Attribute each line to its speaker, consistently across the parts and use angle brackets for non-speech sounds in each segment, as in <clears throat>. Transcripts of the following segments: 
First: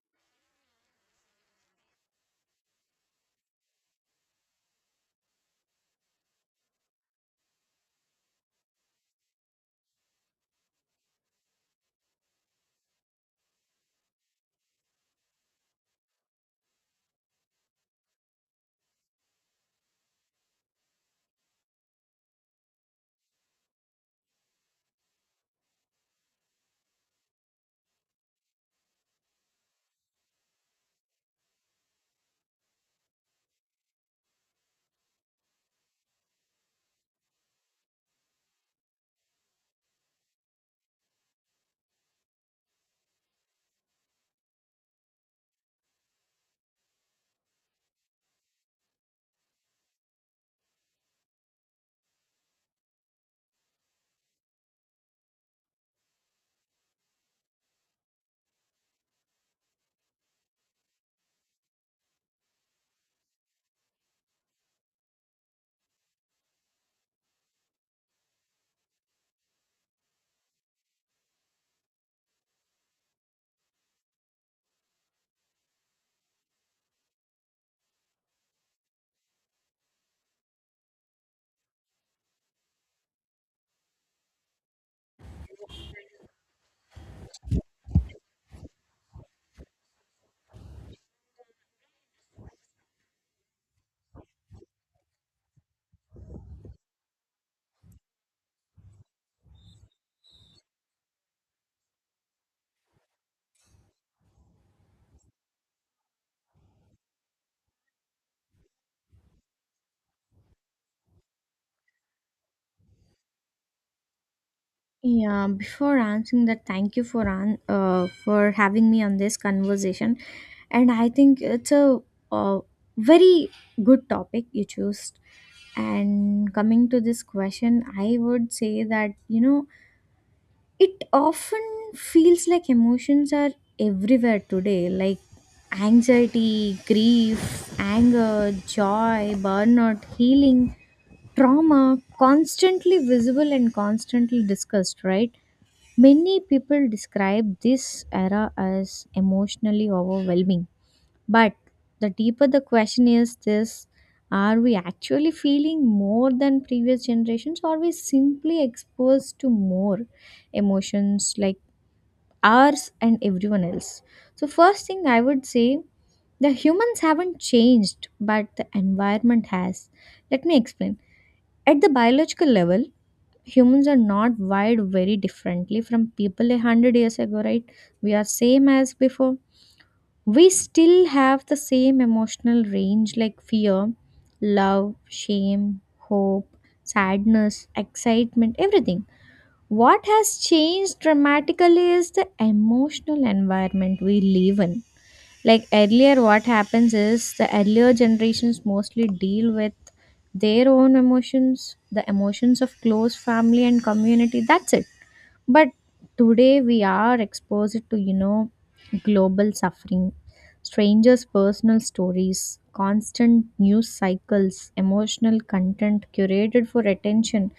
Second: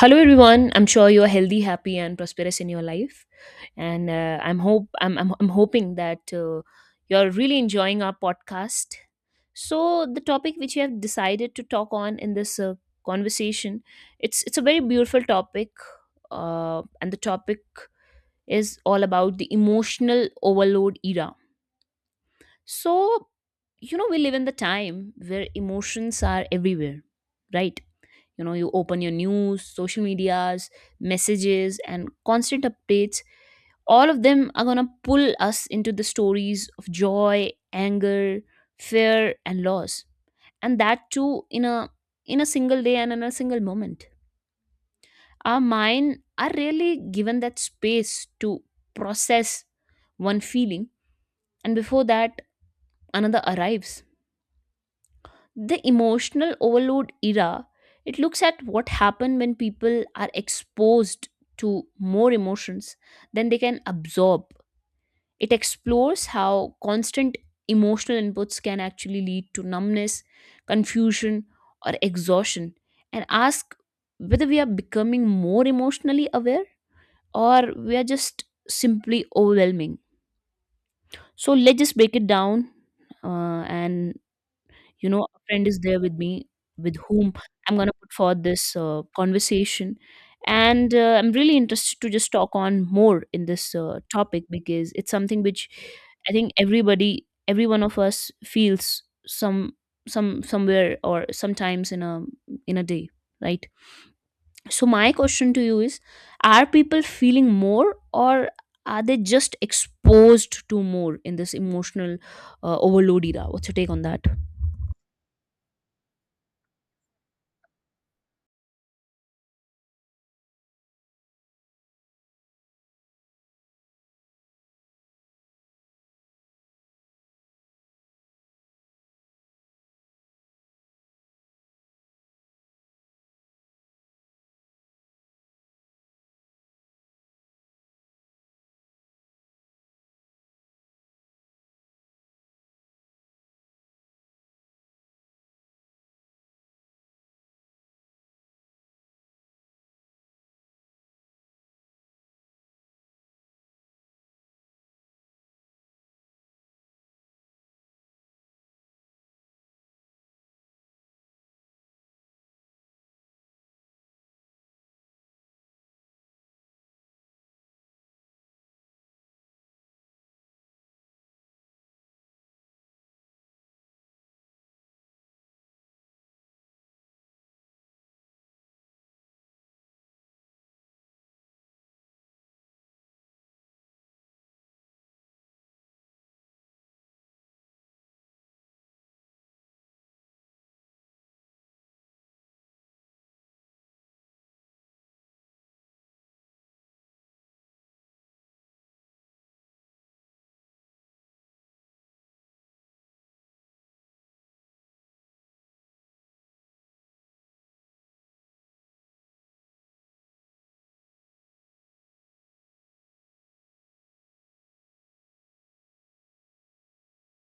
Speaker 1: Hello everyone. I'm sure you're healthy, happy, and prosperous in your life, and I'm hope I'm hoping that you're really enjoying our podcast. So the topic which we have decided to talk on in this conversation, it's a very beautiful topic, and the topic is all about the emotional overload era. So we live in the time where emotions are everywhere, right? you know you open your news, social medias, messages, and constant updates. All of them are going to pull us into the stories of joy, anger, fear, and loss, and that too in a in a single day and in a single moment. Our mind are really given that space to process one feeling, and before that another arrives. The emotional overload era, it looks at what happens when people are exposed to more emotions than they can absorb. It explores how constant emotional inputs can actually lead to numbness, confusion, or exhaustion, and ask whether we are becoming more emotionally aware, or we are just simply overwhelming. So let's just break it down, and you know, a friend is there with me, with whom I'm going to put forth this conversation. And I'm really interested to just talk on more in this topic, because it's something which I think every one of us feels somewhere or sometimes in a day, right? So, my question to you is, are people feeling more, or are they just exposed to more in this emotional overload era? What's your take on that?
Speaker 2: Yeah, before answering that, thank you for for having me on this conversation, and I think it's a, uh very good topic you chose. And coming to this question, I would say that it often feels like emotions are everywhere today, like anxiety, grief, anger, joy, burnout, healing, trauma, constantly visible and constantly discussed, right? Many people describe this era as emotionally overwhelming. But the deeper the question is this, are we actually feeling more than previous generations, or are we simply exposed to more emotions like ours and everyone else? So, first thing I would say, the humans haven't changed, but the environment has. Let me explain. At the biological level, humans are not wired very differently from people 100 years ago, right? We are same as before. We still have the same emotional range like fear, love, shame, hope, sadness, excitement, everything. What has changed dramatically is the emotional environment we live in. Like earlier what happens is the earlier generations mostly deal with their own emotions, the emotions of close family and community, that's it. But today we are exposed to, global suffering, strangers personal stories, constant news cycles, emotional content curated for attention.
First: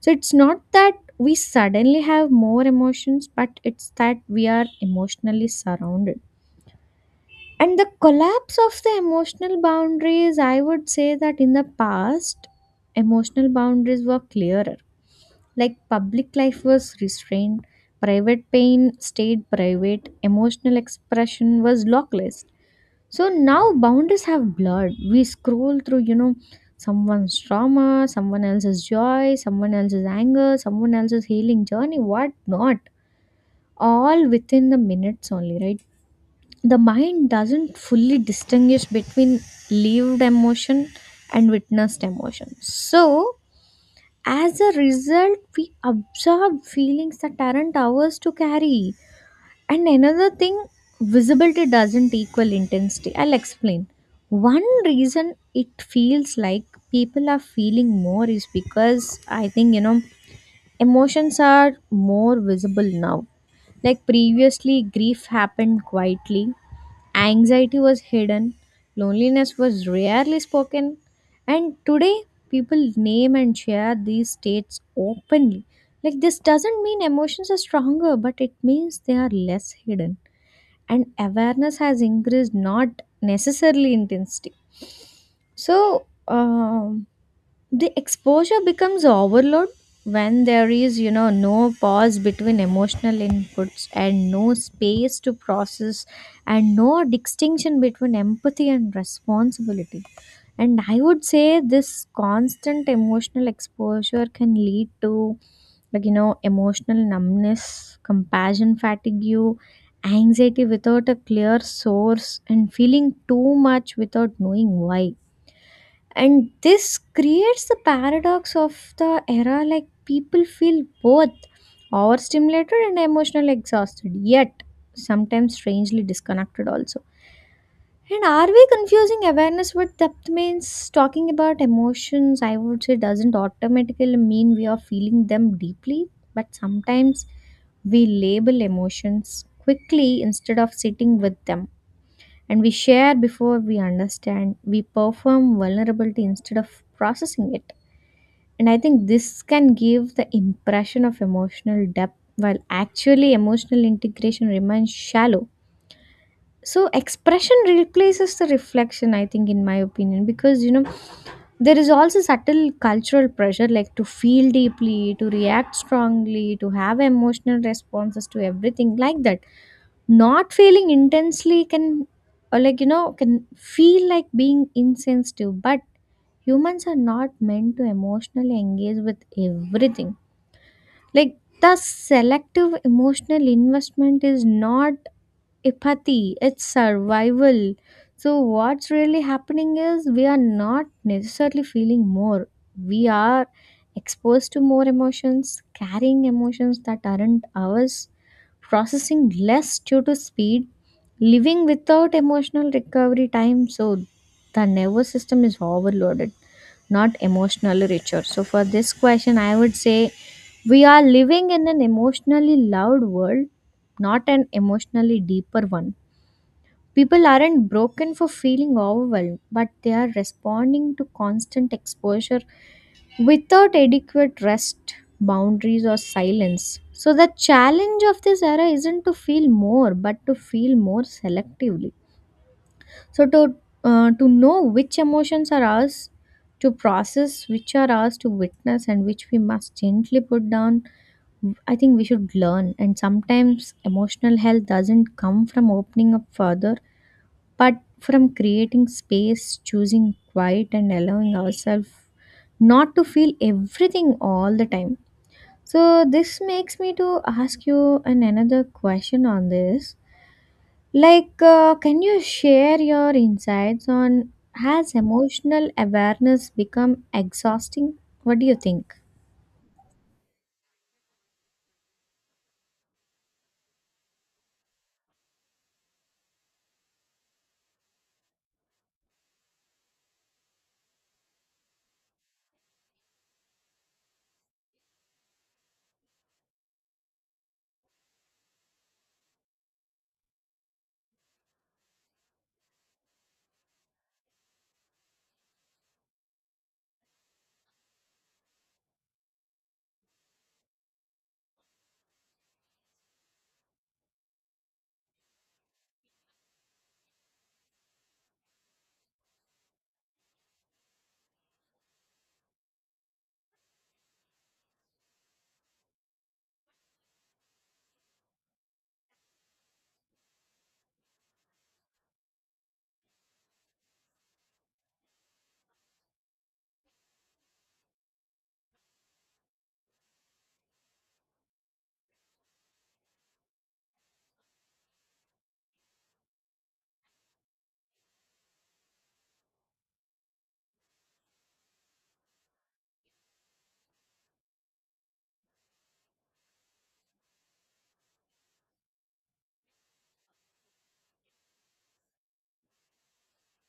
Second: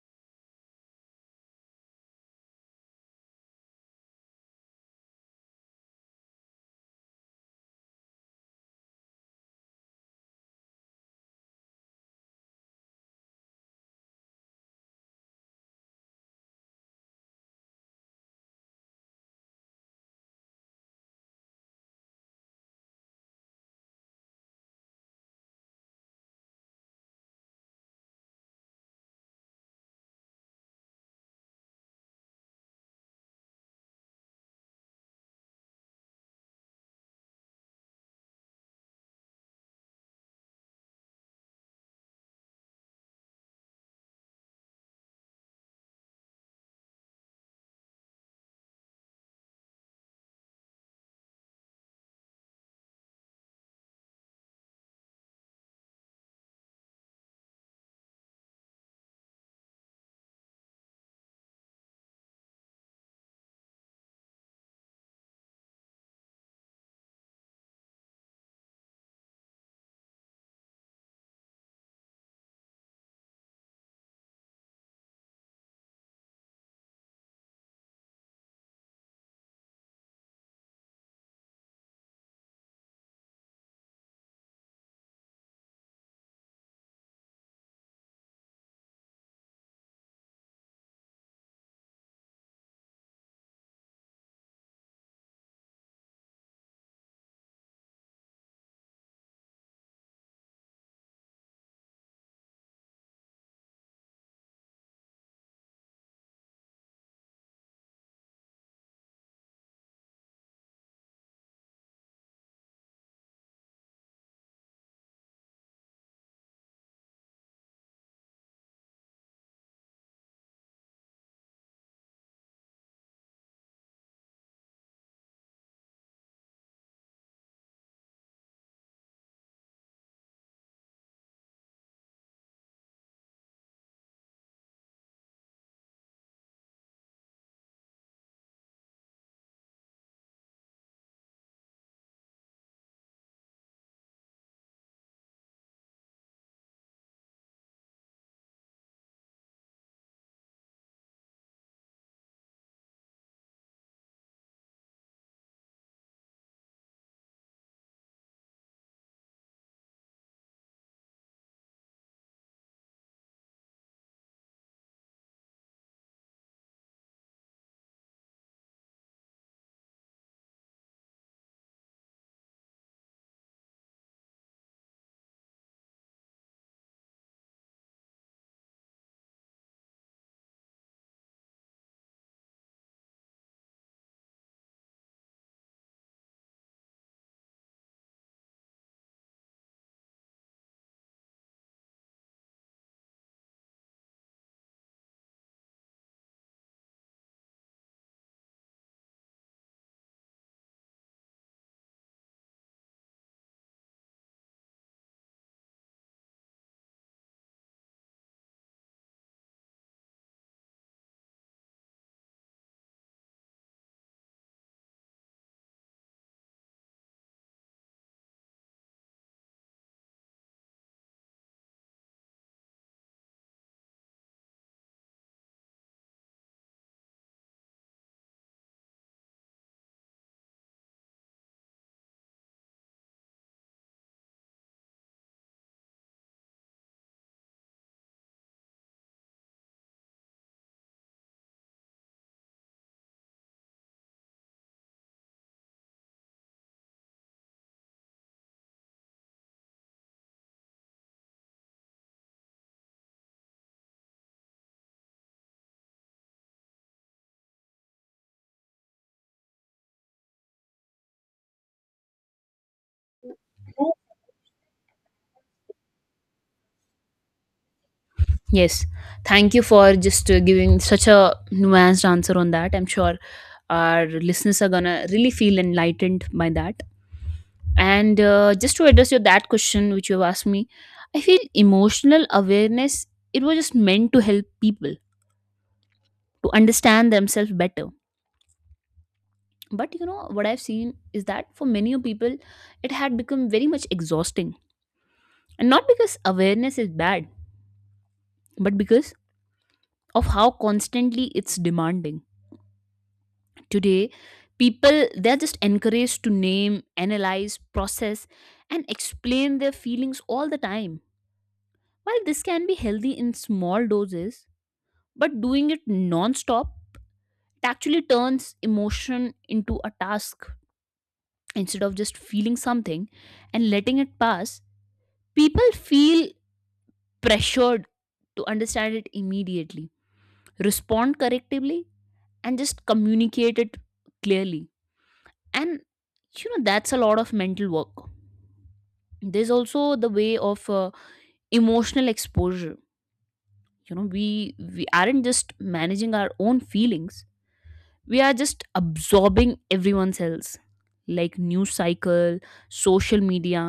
Speaker 2: So it's not that we suddenly have more emotions, but it's that we are emotionally surrounded. And the collapse of the emotional boundaries, I would say that in the past, emotional boundaries were clearer. Like public life was restrained, private pain stayed private, emotional expression was lockless. So now boundaries have blurred. We scroll through, someone's trauma, someone else's joy, someone else's anger, someone else's healing journey, what not. All within the minutes only, right? The mind doesn't fully distinguish between lived emotion and witnessed emotion. So, as a result, we absorb feelings that aren't ours to carry. And another thing, visibility doesn't equal intensity. I'll explain. One reason it feels like people are feeling more is because I think, emotions are more visible now. Like previously, grief happened quietly. Anxiety was hidden, loneliness was rarely spoken, and today people name and share these states openly. Like, this doesn't mean emotions are stronger, but it means they are less hidden, and awareness has increased, not necessarily intensity. So the exposure becomes overload when there is, no pause between emotional inputs, and no space to process, and no distinction between empathy and responsibility. And I would say this constant emotional exposure can lead to, like emotional numbness, compassion fatigue, anxiety without a clear source, and feeling too much without knowing why. And this creates the paradox of the era, like people feel both overstimulated and emotionally exhausted, yet sometimes strangely disconnected also. And are we confusing awareness with depth means talking about emotions? I would say doesn't automatically mean we are feeling them deeply, but sometimes we label emotions quickly instead of sitting with them. And we share before we understand. We perform vulnerability instead of processing it. And I think this can give the impression of emotional depth, while actually emotional integration remains shallow. So expression replaces the reflection, I think, in my opinion, because there is also subtle cultural pressure, like to feel deeply, to react strongly, to have emotional responses to everything like that. Not feeling intensely can, or like can feel like being insensitive, but humans are not meant to emotionally engage with everything. Like the selective emotional investment is not apathy, it's survival. So, what's really happening is we are not necessarily feeling more, we are exposed to more emotions, carrying emotions that aren't ours, processing less due to speed, living without emotional recovery time. So, the nervous system is overloaded, not emotionally richer. So for this question, I would say we are living in an emotionally loud world, not an emotionally deeper one. People aren't broken for feeling overwhelmed, but they are responding to constant exposure without adequate rest, boundaries, or silence. So, the challenge of this era isn't to feel more, but to feel more selectively. So to, to know which emotions are ours to process, which are ours to witness, and which we must gently put down, I think we should learn. And sometimes emotional health doesn't come from opening up further, but from creating space, choosing quiet, and allowing ourselves not to feel everything all the time. So this makes me to ask you an another question on this, like, can you share your insights on has emotional awareness become exhausting? What do you
Speaker 1: Yes,
Speaker 2: think?
Speaker 1: thank you for just giving such a nuanced answer on that. I'm sure our listeners are gonna really feel enlightened by that. And just to address your that question which you have asked me, I feel emotional awareness, it was just meant to help people to understand themselves better, but you know what I've seen is that for many people it had become very much exhausting. And not because awareness is bad, but because of how constantly it's demanding. Today, people, they're just encouraged to name, analyze, process, and explain their feelings all the time. While this can be healthy in small doses, but doing it non-stop, it actually turns emotion into a task. Instead of just feeling something and letting it pass, people feel pressured to understand it immediately, respond correctly, and just communicate it clearly, and you know that's a lot of mental work. There's also the way of emotional exposure. You know, we aren't just managing our own feelings, we are just absorbing everyone's else, like news cycle, social media,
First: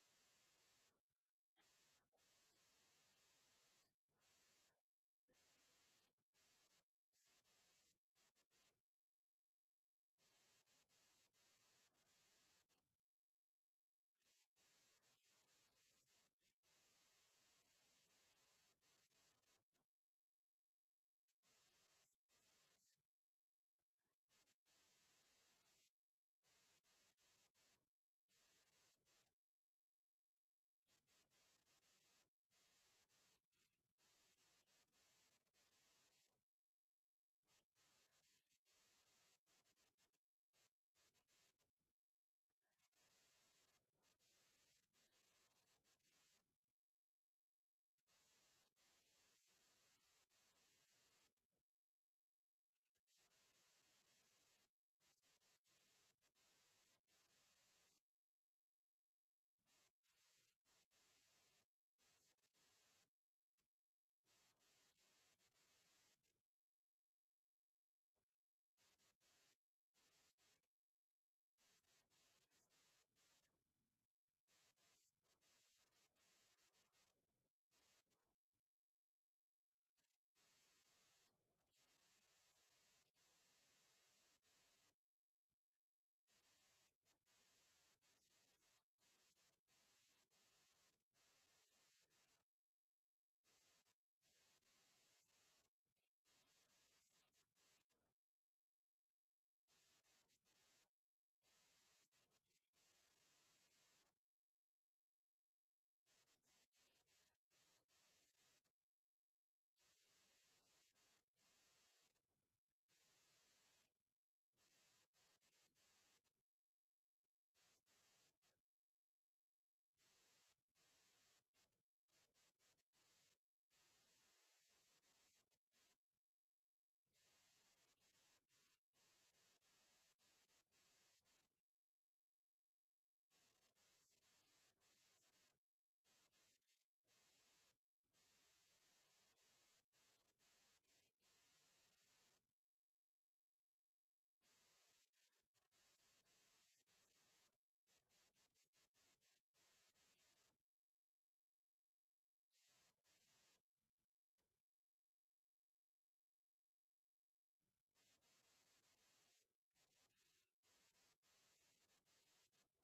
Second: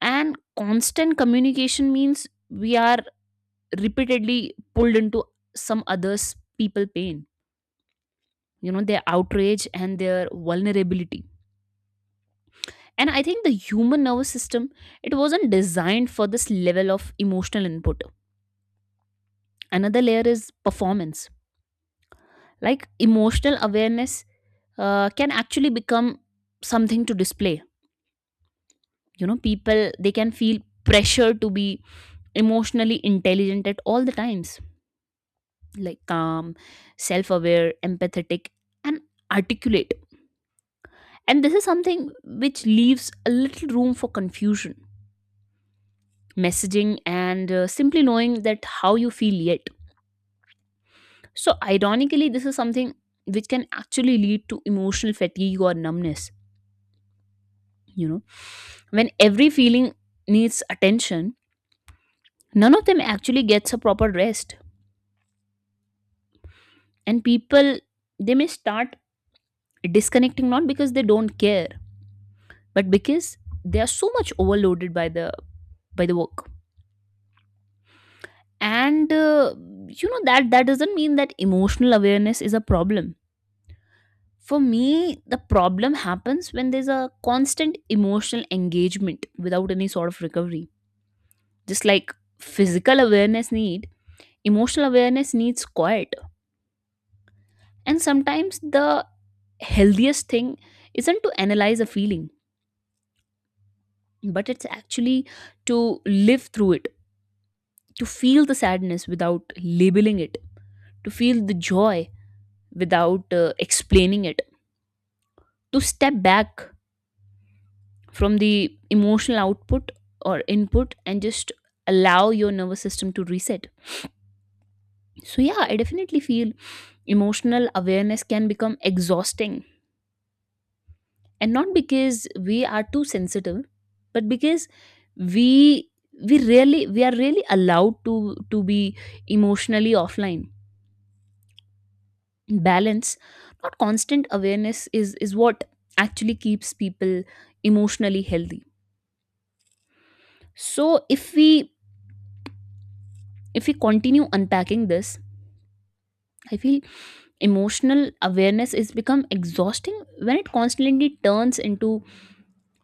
Speaker 1: and constant communication means we are repeatedly pulled into some others people pain, you know, their outrage and their vulnerability. And I think the human nervous system, it wasn't designed for this level of emotional input. Another layer is performance. Like, emotional awareness can actually become something to display. You know, people, they can feel pressure to be emotionally intelligent at all the times, like calm, self aware, empathetic, and articulate. And this is something which leaves a little room for confusion, messaging, and simply knowing that how you feel yet. So, ironically, this is something which can actually lead to emotional fatigue or numbness. You know, when every feeling needs attention, none of them actually gets a proper rest. And people, they may start disconnecting, not because they don't care, but because they are so much overloaded by the work. And you know, that doesn't mean that emotional awareness is a problem. For me, the problem happens when there's a constant emotional engagement without any sort of recovery. Just like physical awareness need, emotional awareness needs quiet. And sometimes the healthiest thing isn't to analyze a feeling, but it's actually to live through it, to feel the sadness without labeling it, to feel the joy without explaining it, to step back from the emotional output or input and just allow your nervous system to reset. So, yeah, I definitely feel emotional awareness can become exhausting. And not because we are too sensitive, but because we we are really allowed to be emotionally offline. Balance, not constant awareness, is what actually keeps people emotionally healthy. So if we continue unpacking this, I feel emotional awareness is become exhausting when it constantly turns into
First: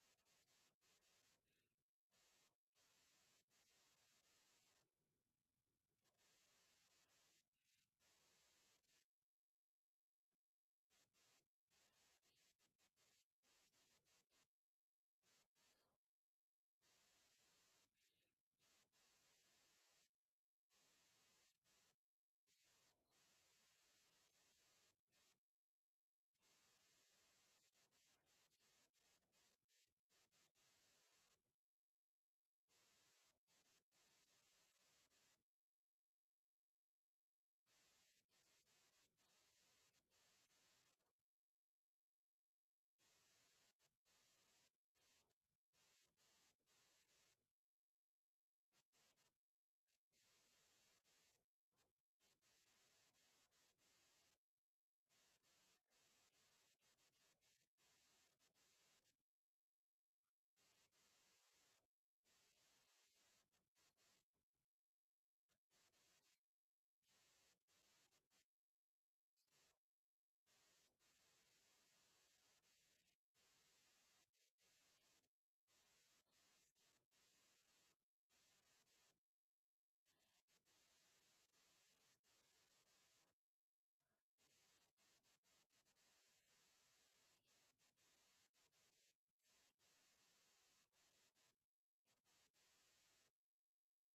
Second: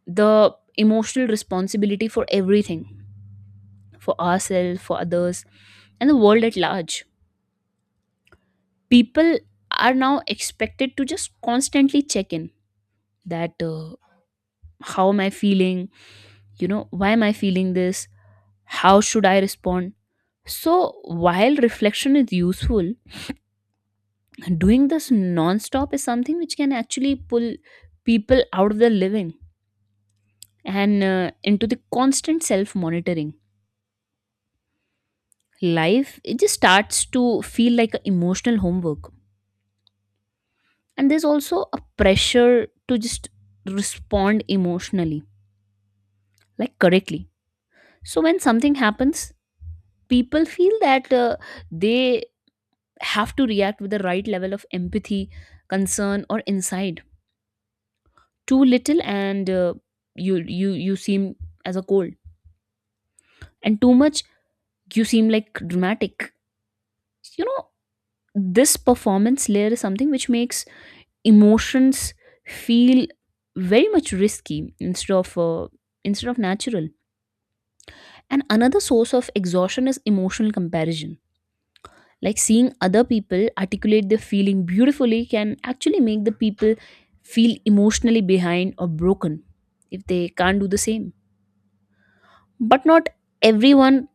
Speaker 1: the emotional responsibility for everything, for ourselves, for others, and the world at large. People are now expected to just constantly check in that, how am I feeling, why am I feeling this, how should I respond? So, while reflection is useful, doing this non-stop is something which can actually pull people out of their living and into the constant self-monitoring. Life, it just starts to feel like a emotional homework, and there's also a pressure to just respond emotionally, like correctly. So when something happens, people feel that they have to react with the right level of empathy, concern, or insight. Too little and you seem as a cold, and too much you seem like dramatic. You know, this performance layer is something which makes emotions feel very much risky, instead of natural. And another source of exhaustion is emotional comparison. Like, seeing other people articulate their feeling beautifully can actually make the people feel emotionally behind or broken if they can't do the same. But not everyone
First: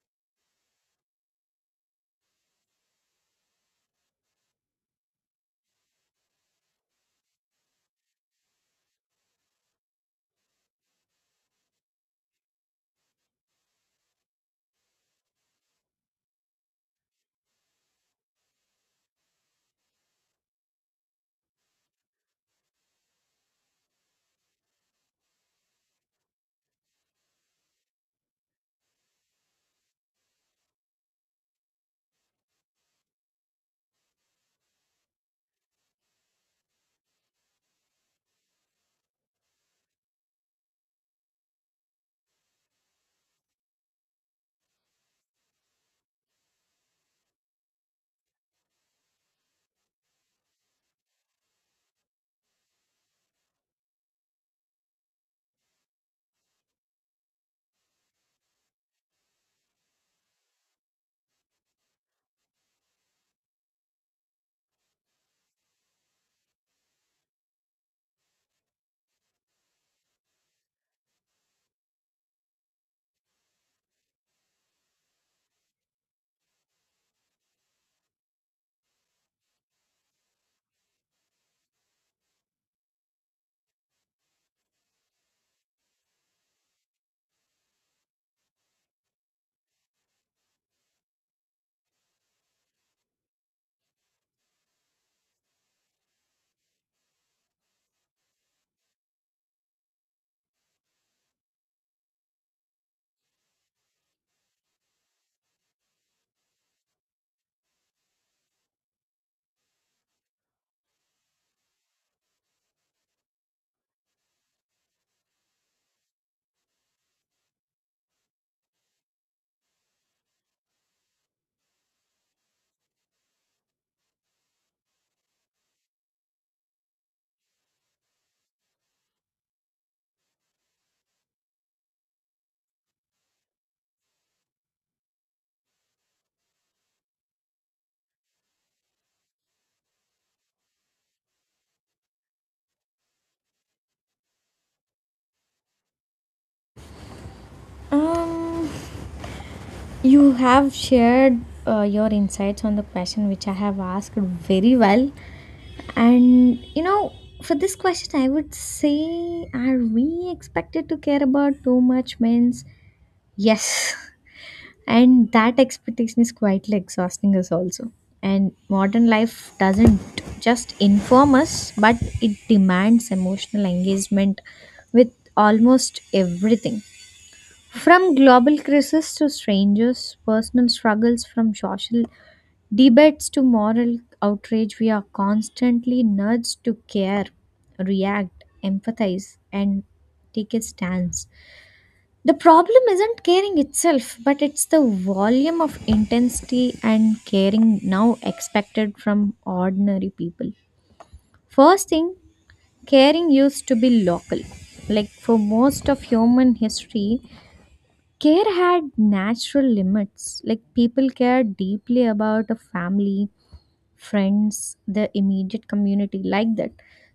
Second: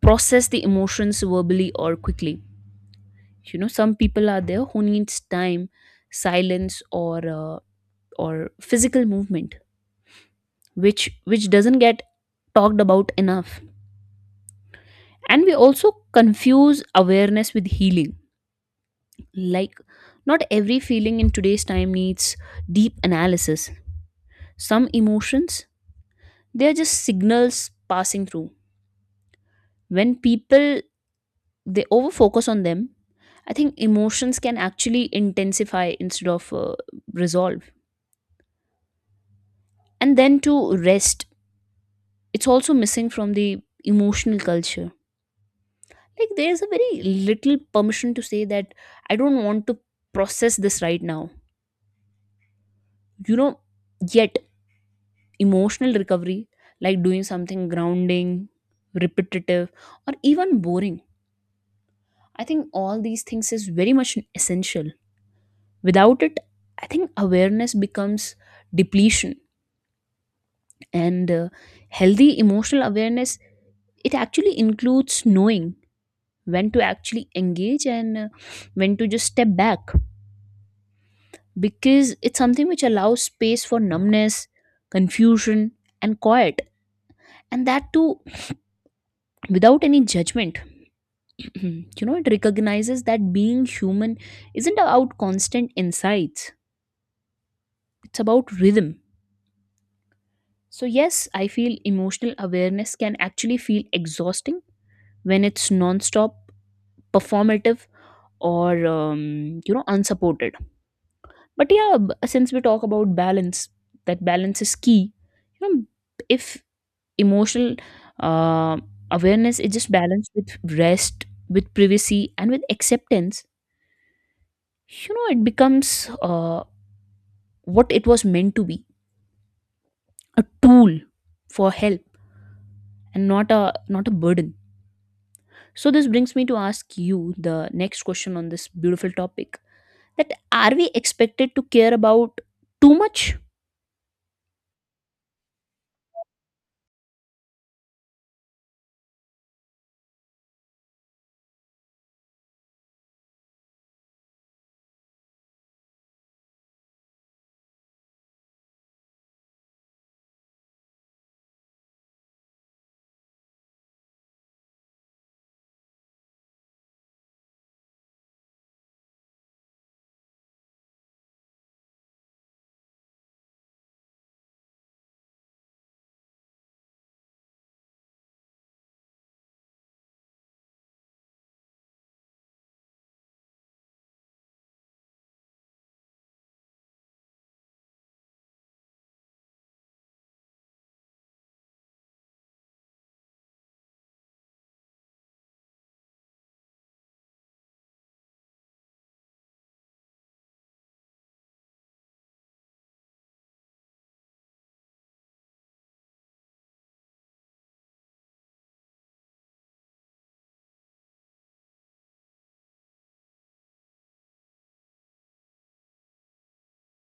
Speaker 1: process the emotions verbally or quickly. You know, some people are there who needs time, silence, or physical movement, which which doesn't get talked about enough. And we also confuse awareness with healing. Like, not every feeling in today's time needs deep analysis. Some emotions, they are just signals passing through. When people, they overfocus on them, I think emotions can actually intensify instead of resolve. And then to rest, it's also missing from the emotional culture. Like, there's a very little permission to say that I don't want to process this right now. You know, yet emotional recovery, like doing something grounding, repetitive, or even boring, I think all these things is very much essential. Without it, I think awareness becomes depletion. And healthy emotional awareness, it actually includes knowing when to actually engage, and when to just step back. Because it's something which allows space for numbness, confusion, and quiet, and that too without any judgment. <clears throat> You know, it recognizes that being human isn't about constant insights, it's about rhythm. So yes, I feel emotional awareness can actually feel exhausting when it's non-stop, performative, or unsupported. But yeah, since we talk about balance, that balance is key. You know, if emotional uh, awareness is just balanced with rest, with privacy, and with acceptance, you know, it becomes what it was meant to be: a tool for help, and not a burden. So this brings me to ask you the next question on this beautiful topic: that are we expected to care about too much?
Speaker 2: Um, you have shared your insights on the question which I have asked very well, and you know, for this question, I would say, are we expected to care about too much? Means yes. <laughs> And that expectation is quietly exhausting us also. And modern life doesn't just inform us, but it demands emotional engagement with almost everything, from global crisis to strangers personal struggles, from social debates to moral outrage. We are constantly nudged to care, react, empathize, and take a stance. The problem isn't caring itself, but it's the volume of intensity and caring now expected from ordinary people. First thing, caring used to be local. Like for most of human history, care had natural limits. Like people cared deeply about a family, friends, the immediate community, like that.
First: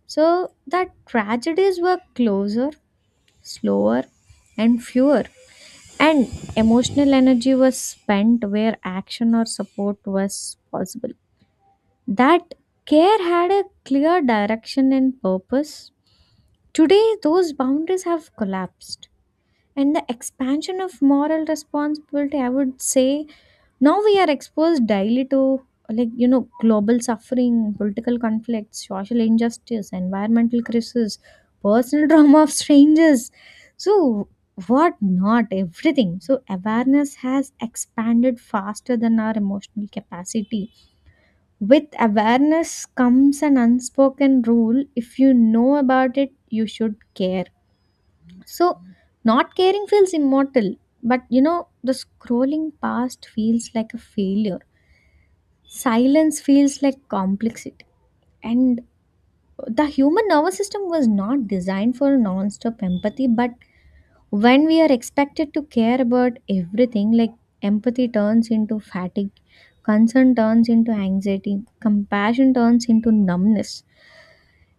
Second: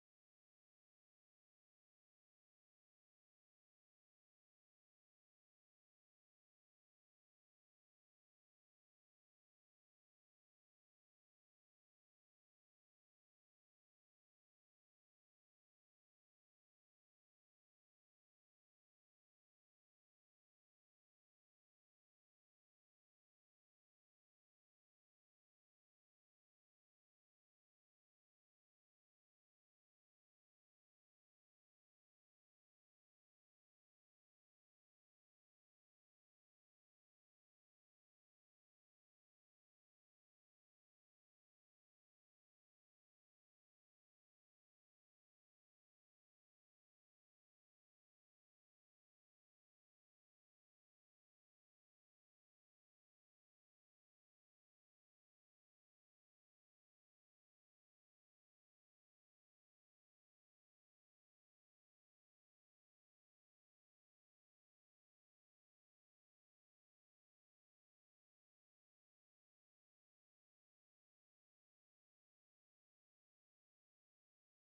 Speaker 2: So that tragedies were closer, slower, and fewer, and emotional energy was spent where action or support was possible. That care had a clear direction and purpose. Today, those boundaries have collapsed. And the expansion of moral responsibility, I would say, now we are exposed daily to, like global suffering, political conflicts, social injustice, environmental crisis, personal <laughs> drama of strangers, so what not, everything. So awareness has expanded faster than our emotional capacity. With awareness comes an unspoken rule: if you know about it, you should care. So, not caring feels immortal, but you know, the scrolling past feels like a failure. Silence feels like complexity. And the human nervous system was not designed for non stop empathy, but when we are expected to care about everything, like empathy turns into fatigue, concern turns into anxiety, compassion turns into numbness.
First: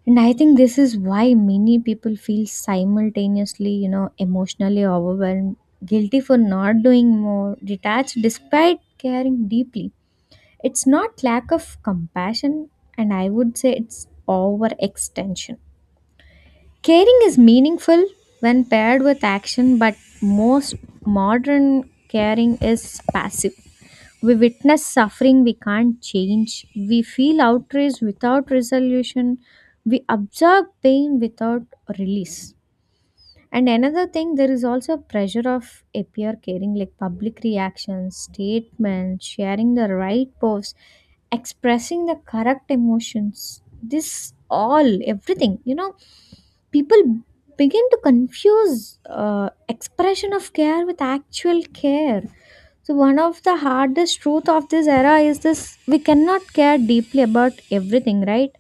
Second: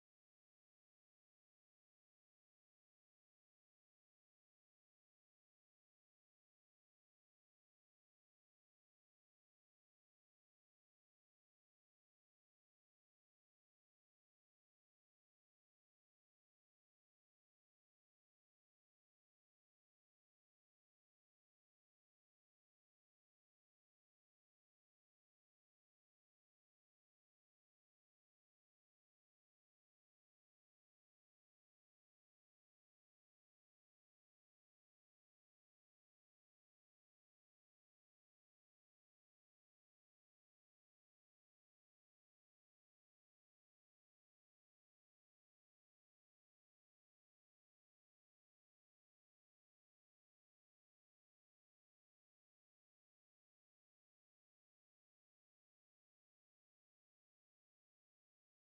Speaker 2: And I think this is why many people feel simultaneously, you know, emotionally overwhelmed, guilty for not doing more, detached despite caring deeply. It's not lack of compassion, and I would say it's overextension. Caring is meaningful when paired with action, but most modern caring is passive. We witness suffering we can't change. We feel outrage without resolution. We absorb pain without release. And another thing, there is also pressure of appear caring, like public reactions, statements, sharing the right posts, expressing the correct emotions. This all, everything, you know, people begin to confuse expression of care with actual care. So one of the hardest truth of this era is this, we cannot care deeply about everything, right?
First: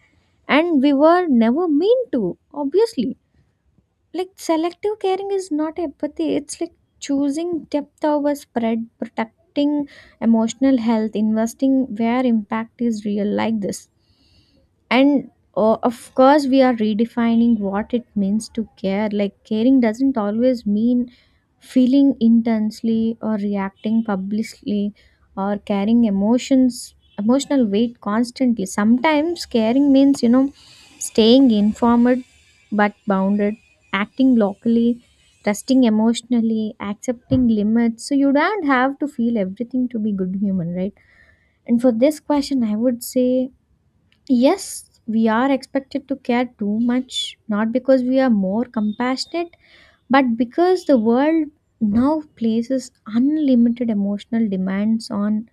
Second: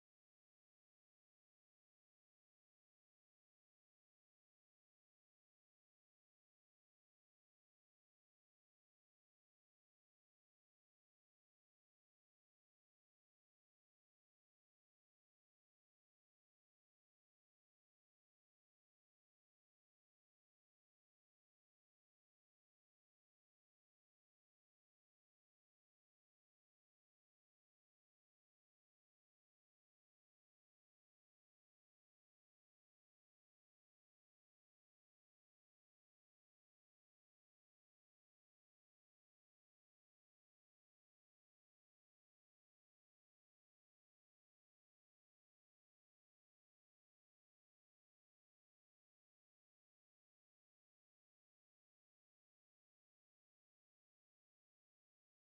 Speaker 2: And we were never mean to, obviously. Like selective caring is not empathy, it's like choosing depth over spread, protecting emotional health, investing where impact is real, like this. And of course we are redefining what it means to care, like caring doesn't always mean feeling intensely or reacting publicly or carrying emotions emotional weight constantly. Sometimes caring means, staying informed but bounded, acting locally, trusting emotionally, accepting limits. So you don't have to feel everything to be good human, right? And for this question, I would say yes, we are expected to care too much, not because we are more compassionate, but because the world now places unlimited emotional demands on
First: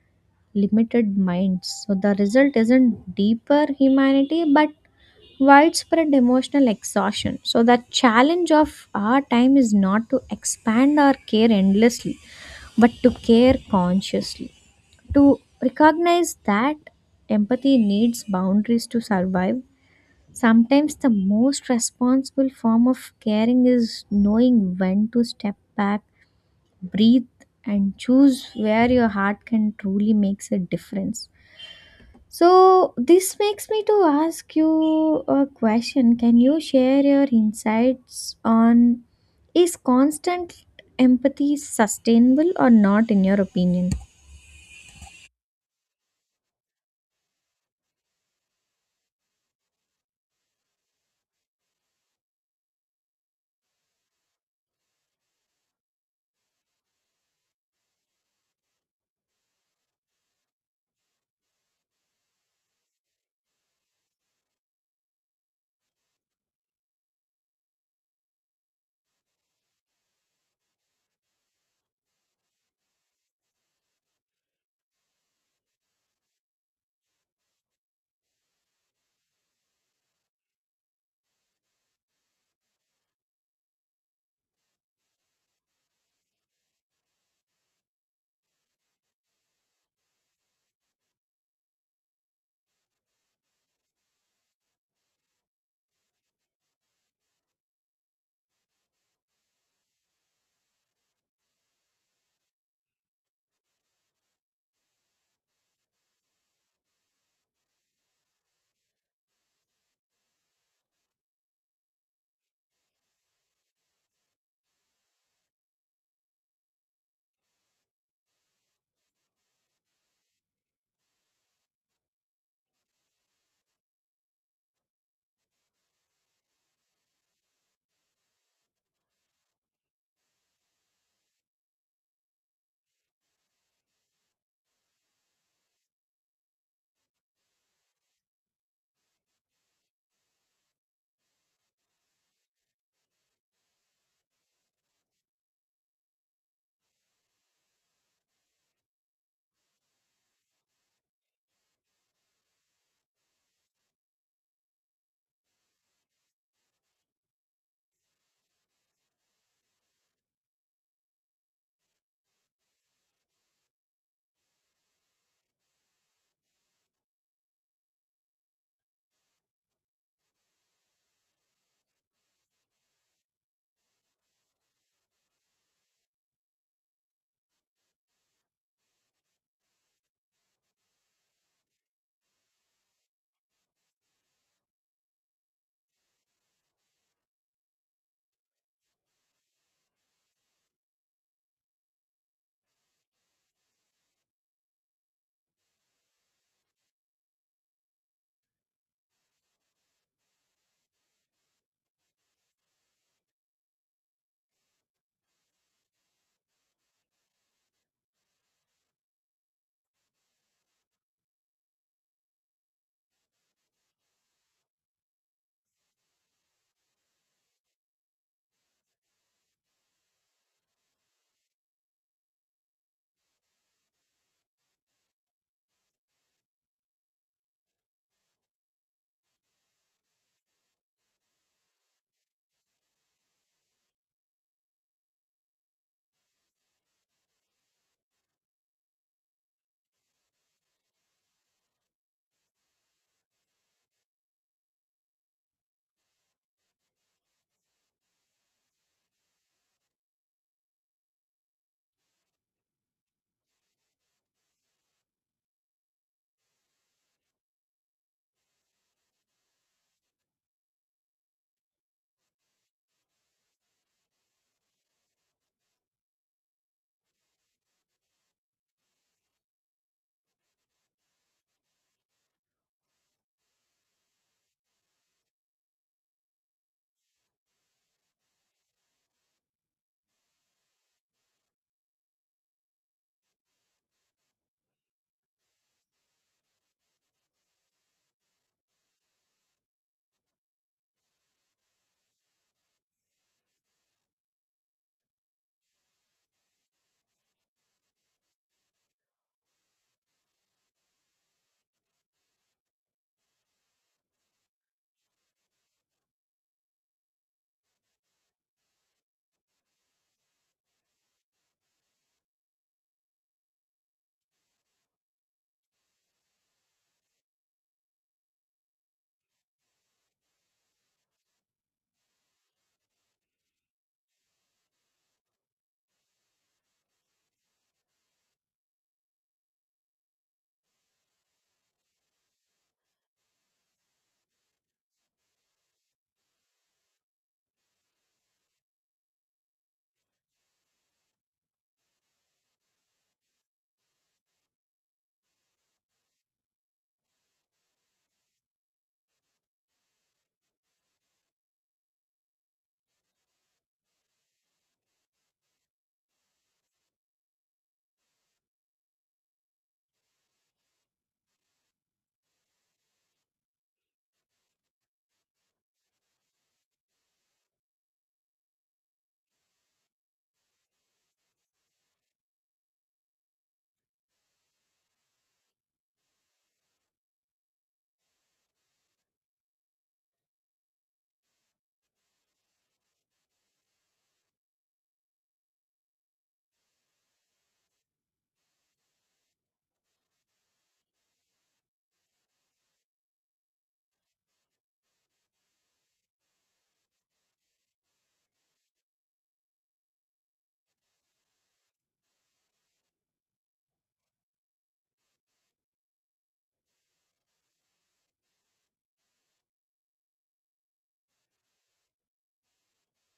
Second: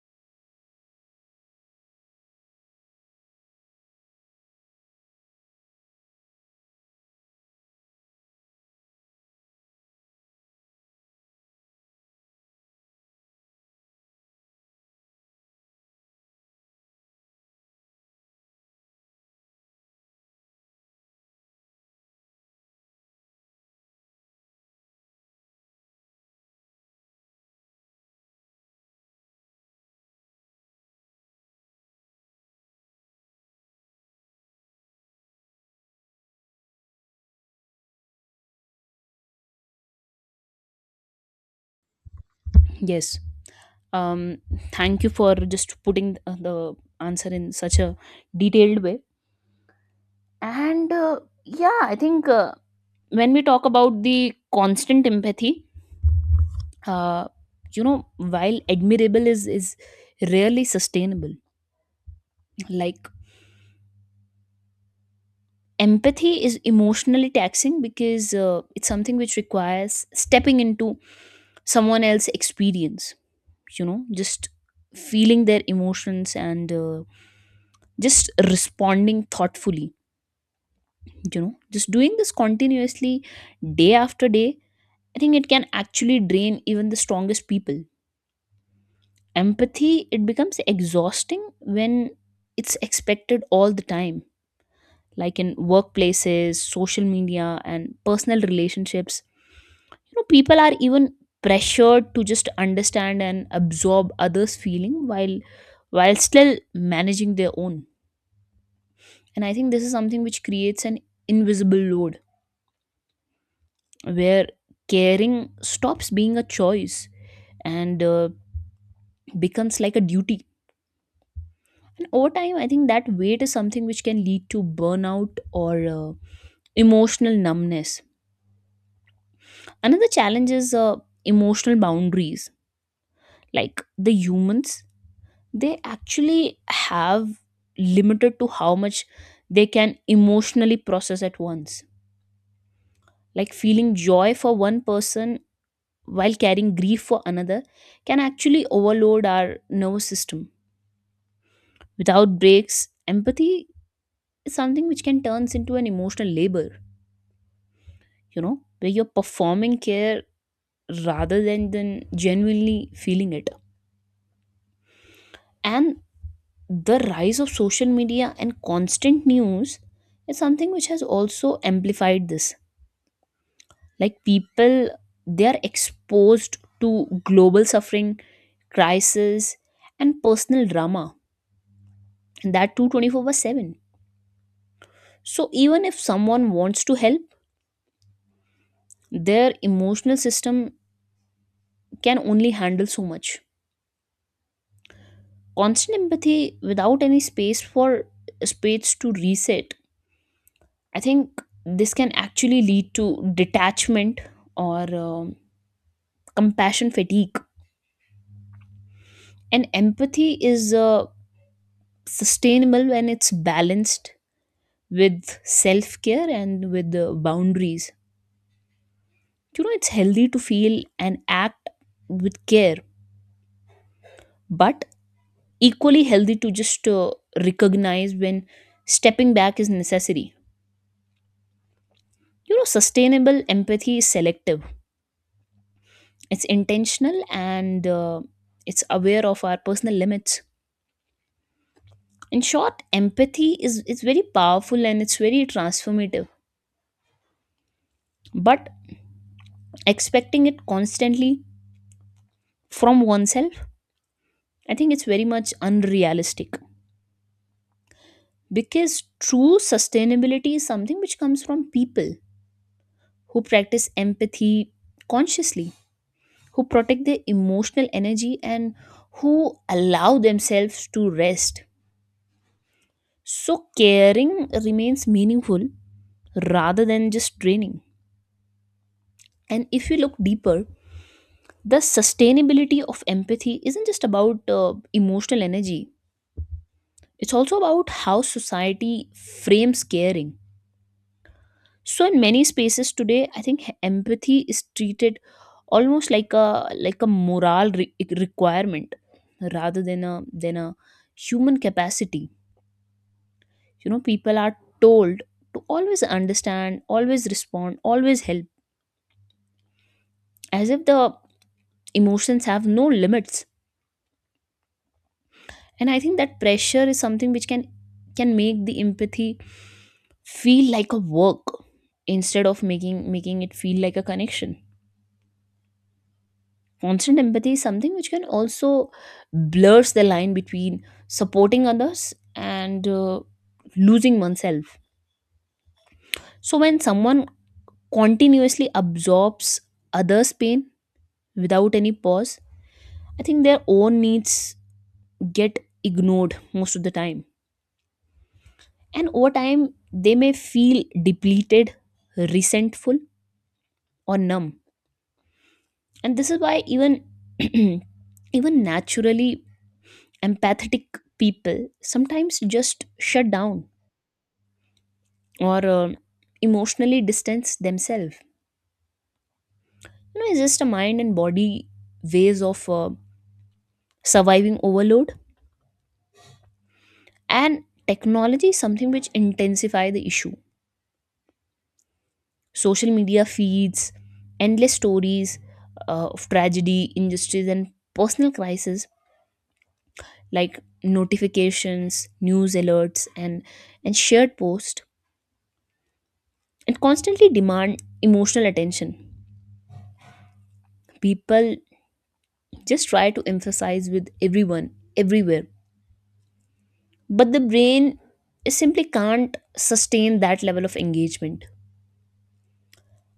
Speaker 2: limited minds. So the result isn't deeper humanity, but widespread emotional exhaustion. So, the challenge of our time is not to expand our care endlessly, but to care consciously. To recognize that empathy needs boundaries to survive, sometimes the most responsible form of caring is knowing when to step back, breathe, and choose where your heart can truly makes a difference. So this makes me to ask you a question. Can you share your insights on is constant empathy sustainable or not
Speaker 1: Yes.
Speaker 2: in your opinion?
Speaker 1: um, Thank you for just putting the answer in such a detailed way. And yeah, I think when we talk about the constant empathy, uh, while admirable, is rarely sustainable. Like, empathy is emotionally taxing because it's something which requires stepping into someone else's experience, you know, just feeling their emotions and just responding thoughtfully. You know, just doing this continuously day after day, I think it can actually drain even the strongest people. Empathy, it becomes exhausting when it's expected all the time, like in workplaces, social media, and personal relationships. You know, people are even pressured to just understand and absorb others feeling, while still managing their own. And I think this is something which creates an invisible load, where caring stops being a choice and becomes like a duty. And over time, I think that weight is something which can lead to burnout or emotional numbness. Another challenge is emotional boundaries. Like, the humans, they actually have limited to how much they can emotionally process at once. Like, feeling joy for one person while carrying grief for another can actually overload our nervous system. Without breaks, empathy is something which can turns into an emotional labor, you know, where you're performing care rather than genuinely feeling it. And the rise of social media and constant news is something which has also amplified this. Like, people, they are exposed to global suffering, crisis, and personal drama, and that too 24/7. So even if someone wants to help, their emotional system can only handle so much. Constant empathy without any space to reset. I think this can actually lead to detachment or compassion fatigue. And empathy is sustainable when it's balanced with self care and with the boundaries. You know, it's healthy to feel and act with care, but equally healthy to just recognize when stepping back is necessary. You know sustainable empathy is selective. It's intentional, and it's aware of our personal limits. In short, empathy is very powerful and it's very transformative, but expecting it constantly from oneself, I think it's very much unrealistic, because true sustainability is something which comes from people who practice empathy consciously, who protect their emotional energy, and who allow themselves to rest. So caring remains meaningful rather than just draining. And if you look deeper, the sustainability of empathy isn't just about emotional energy, it's also about how society frames caring. So in many spaces today, I think empathy is treated almost like a moral requirement rather than a human capacity. You know, people are told to always understand, always respond, always help, as if the emotions have no limits. And I think that pressure is something which can make the empathy feel like a work instead of making it feel like a connection. Constant empathy is something which can also blurs the line between supporting others and losing oneself. So when someone continuously absorbs others pain without any pause, I think their own needs get ignored most of the time, and over time they may feel depleted, resentful, or numb. And this is why even <clears throat> even naturally empathetic people sometimes just shut down or emotionally distance themselves. You know, it's just a mind and body ways of surviving overload. And technology is something which intensify the issue. Social media feeds endless stories of tragedy, injustice, and personal crisis, like notifications, news alerts, and shared posts, and constantly demand emotional attention. People just try to emphasize with everyone, everywhere, but the brain simply can't sustain that level of engagement.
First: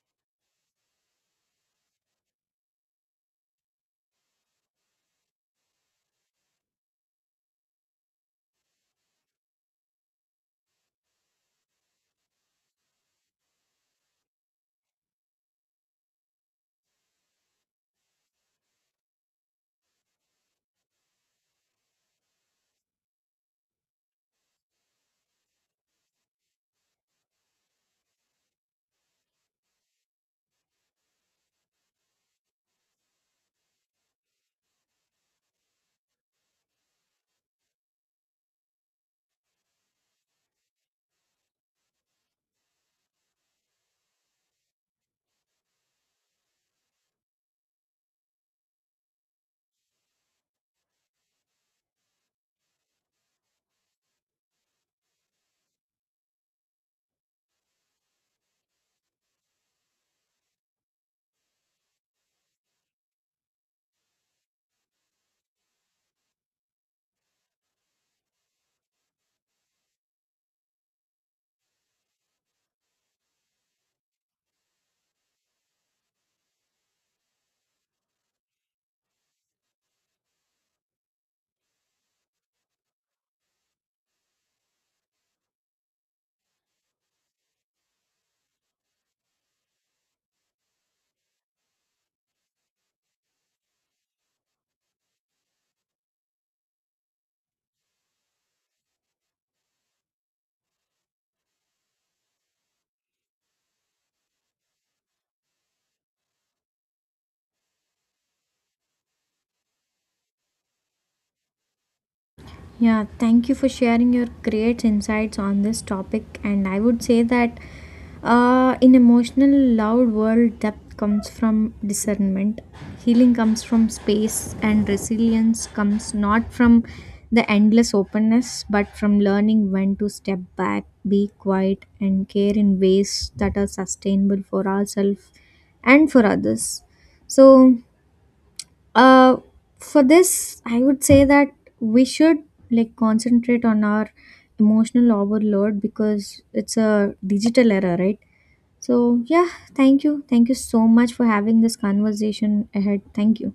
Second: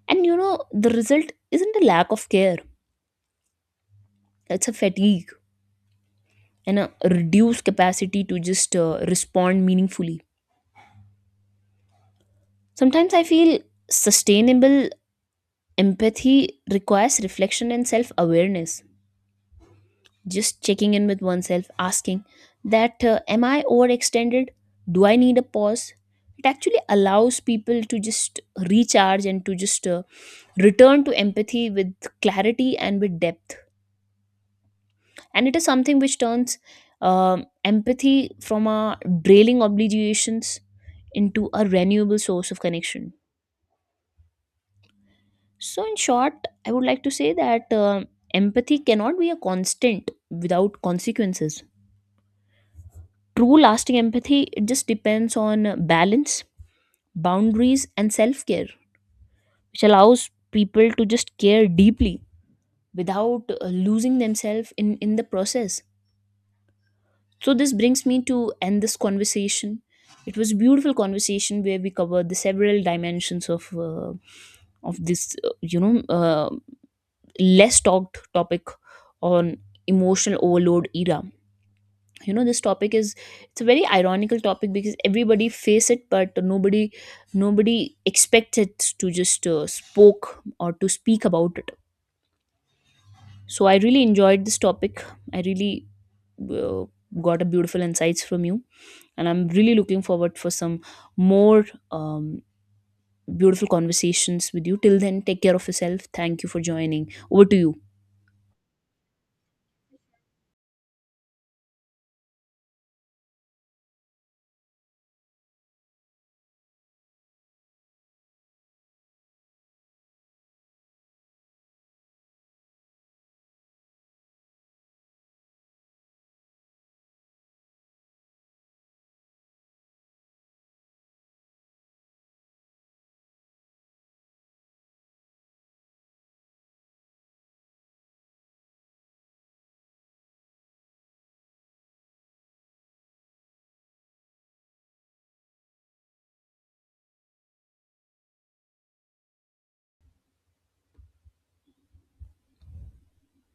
Speaker 1: And you know, the result isn't a lack of care, it's a fatigue and a reduced capacity to just respond meaningfully. Sometimes I feel sustainable empathy requires reflection and self awareness, just checking in with oneself, asking that am I overextended, do I need a pause. It actually allows people to just recharge and to just return to empathy with clarity and with depth. And it is something which turns empathy from a drailing obligations into a renewable source of connection. So in short, I would like to say that empathy cannot be a constant without consequences. True lasting empathy, it just depends on balance, boundaries, and self care, which allows people to just care deeply without losing themselves in the process. So, this brings me to end this conversation. It was a beautiful conversation where we covered the several dimensions of this, less talked topic on emotional overload era. You know, this topic is, it's a very ironical topic because everybody face it but nobody expects it to just spoke or to speak about it. So I really enjoyed this topic. I really uh, got a beautiful insights from you, and I'm really looking forward for some more um, beautiful conversations with you. Till then, take care of yourself. Thank you for joining. Over to you.
Speaker 2: Yeah, thank you for sharing your great insights on this topic. And I would say that in emotional loud world, depth comes from discernment. Healing comes from space, and resilience comes not from the endless openness, but from learning when to step back, be quiet, and care in ways that are sustainable for ourselves and for others. So uh, for this, I would say that we should like concentrate on our emotional overload because it's a digital era, right? So, yeah, thank you. Thank you so much for having this conversation ahead. Thank you.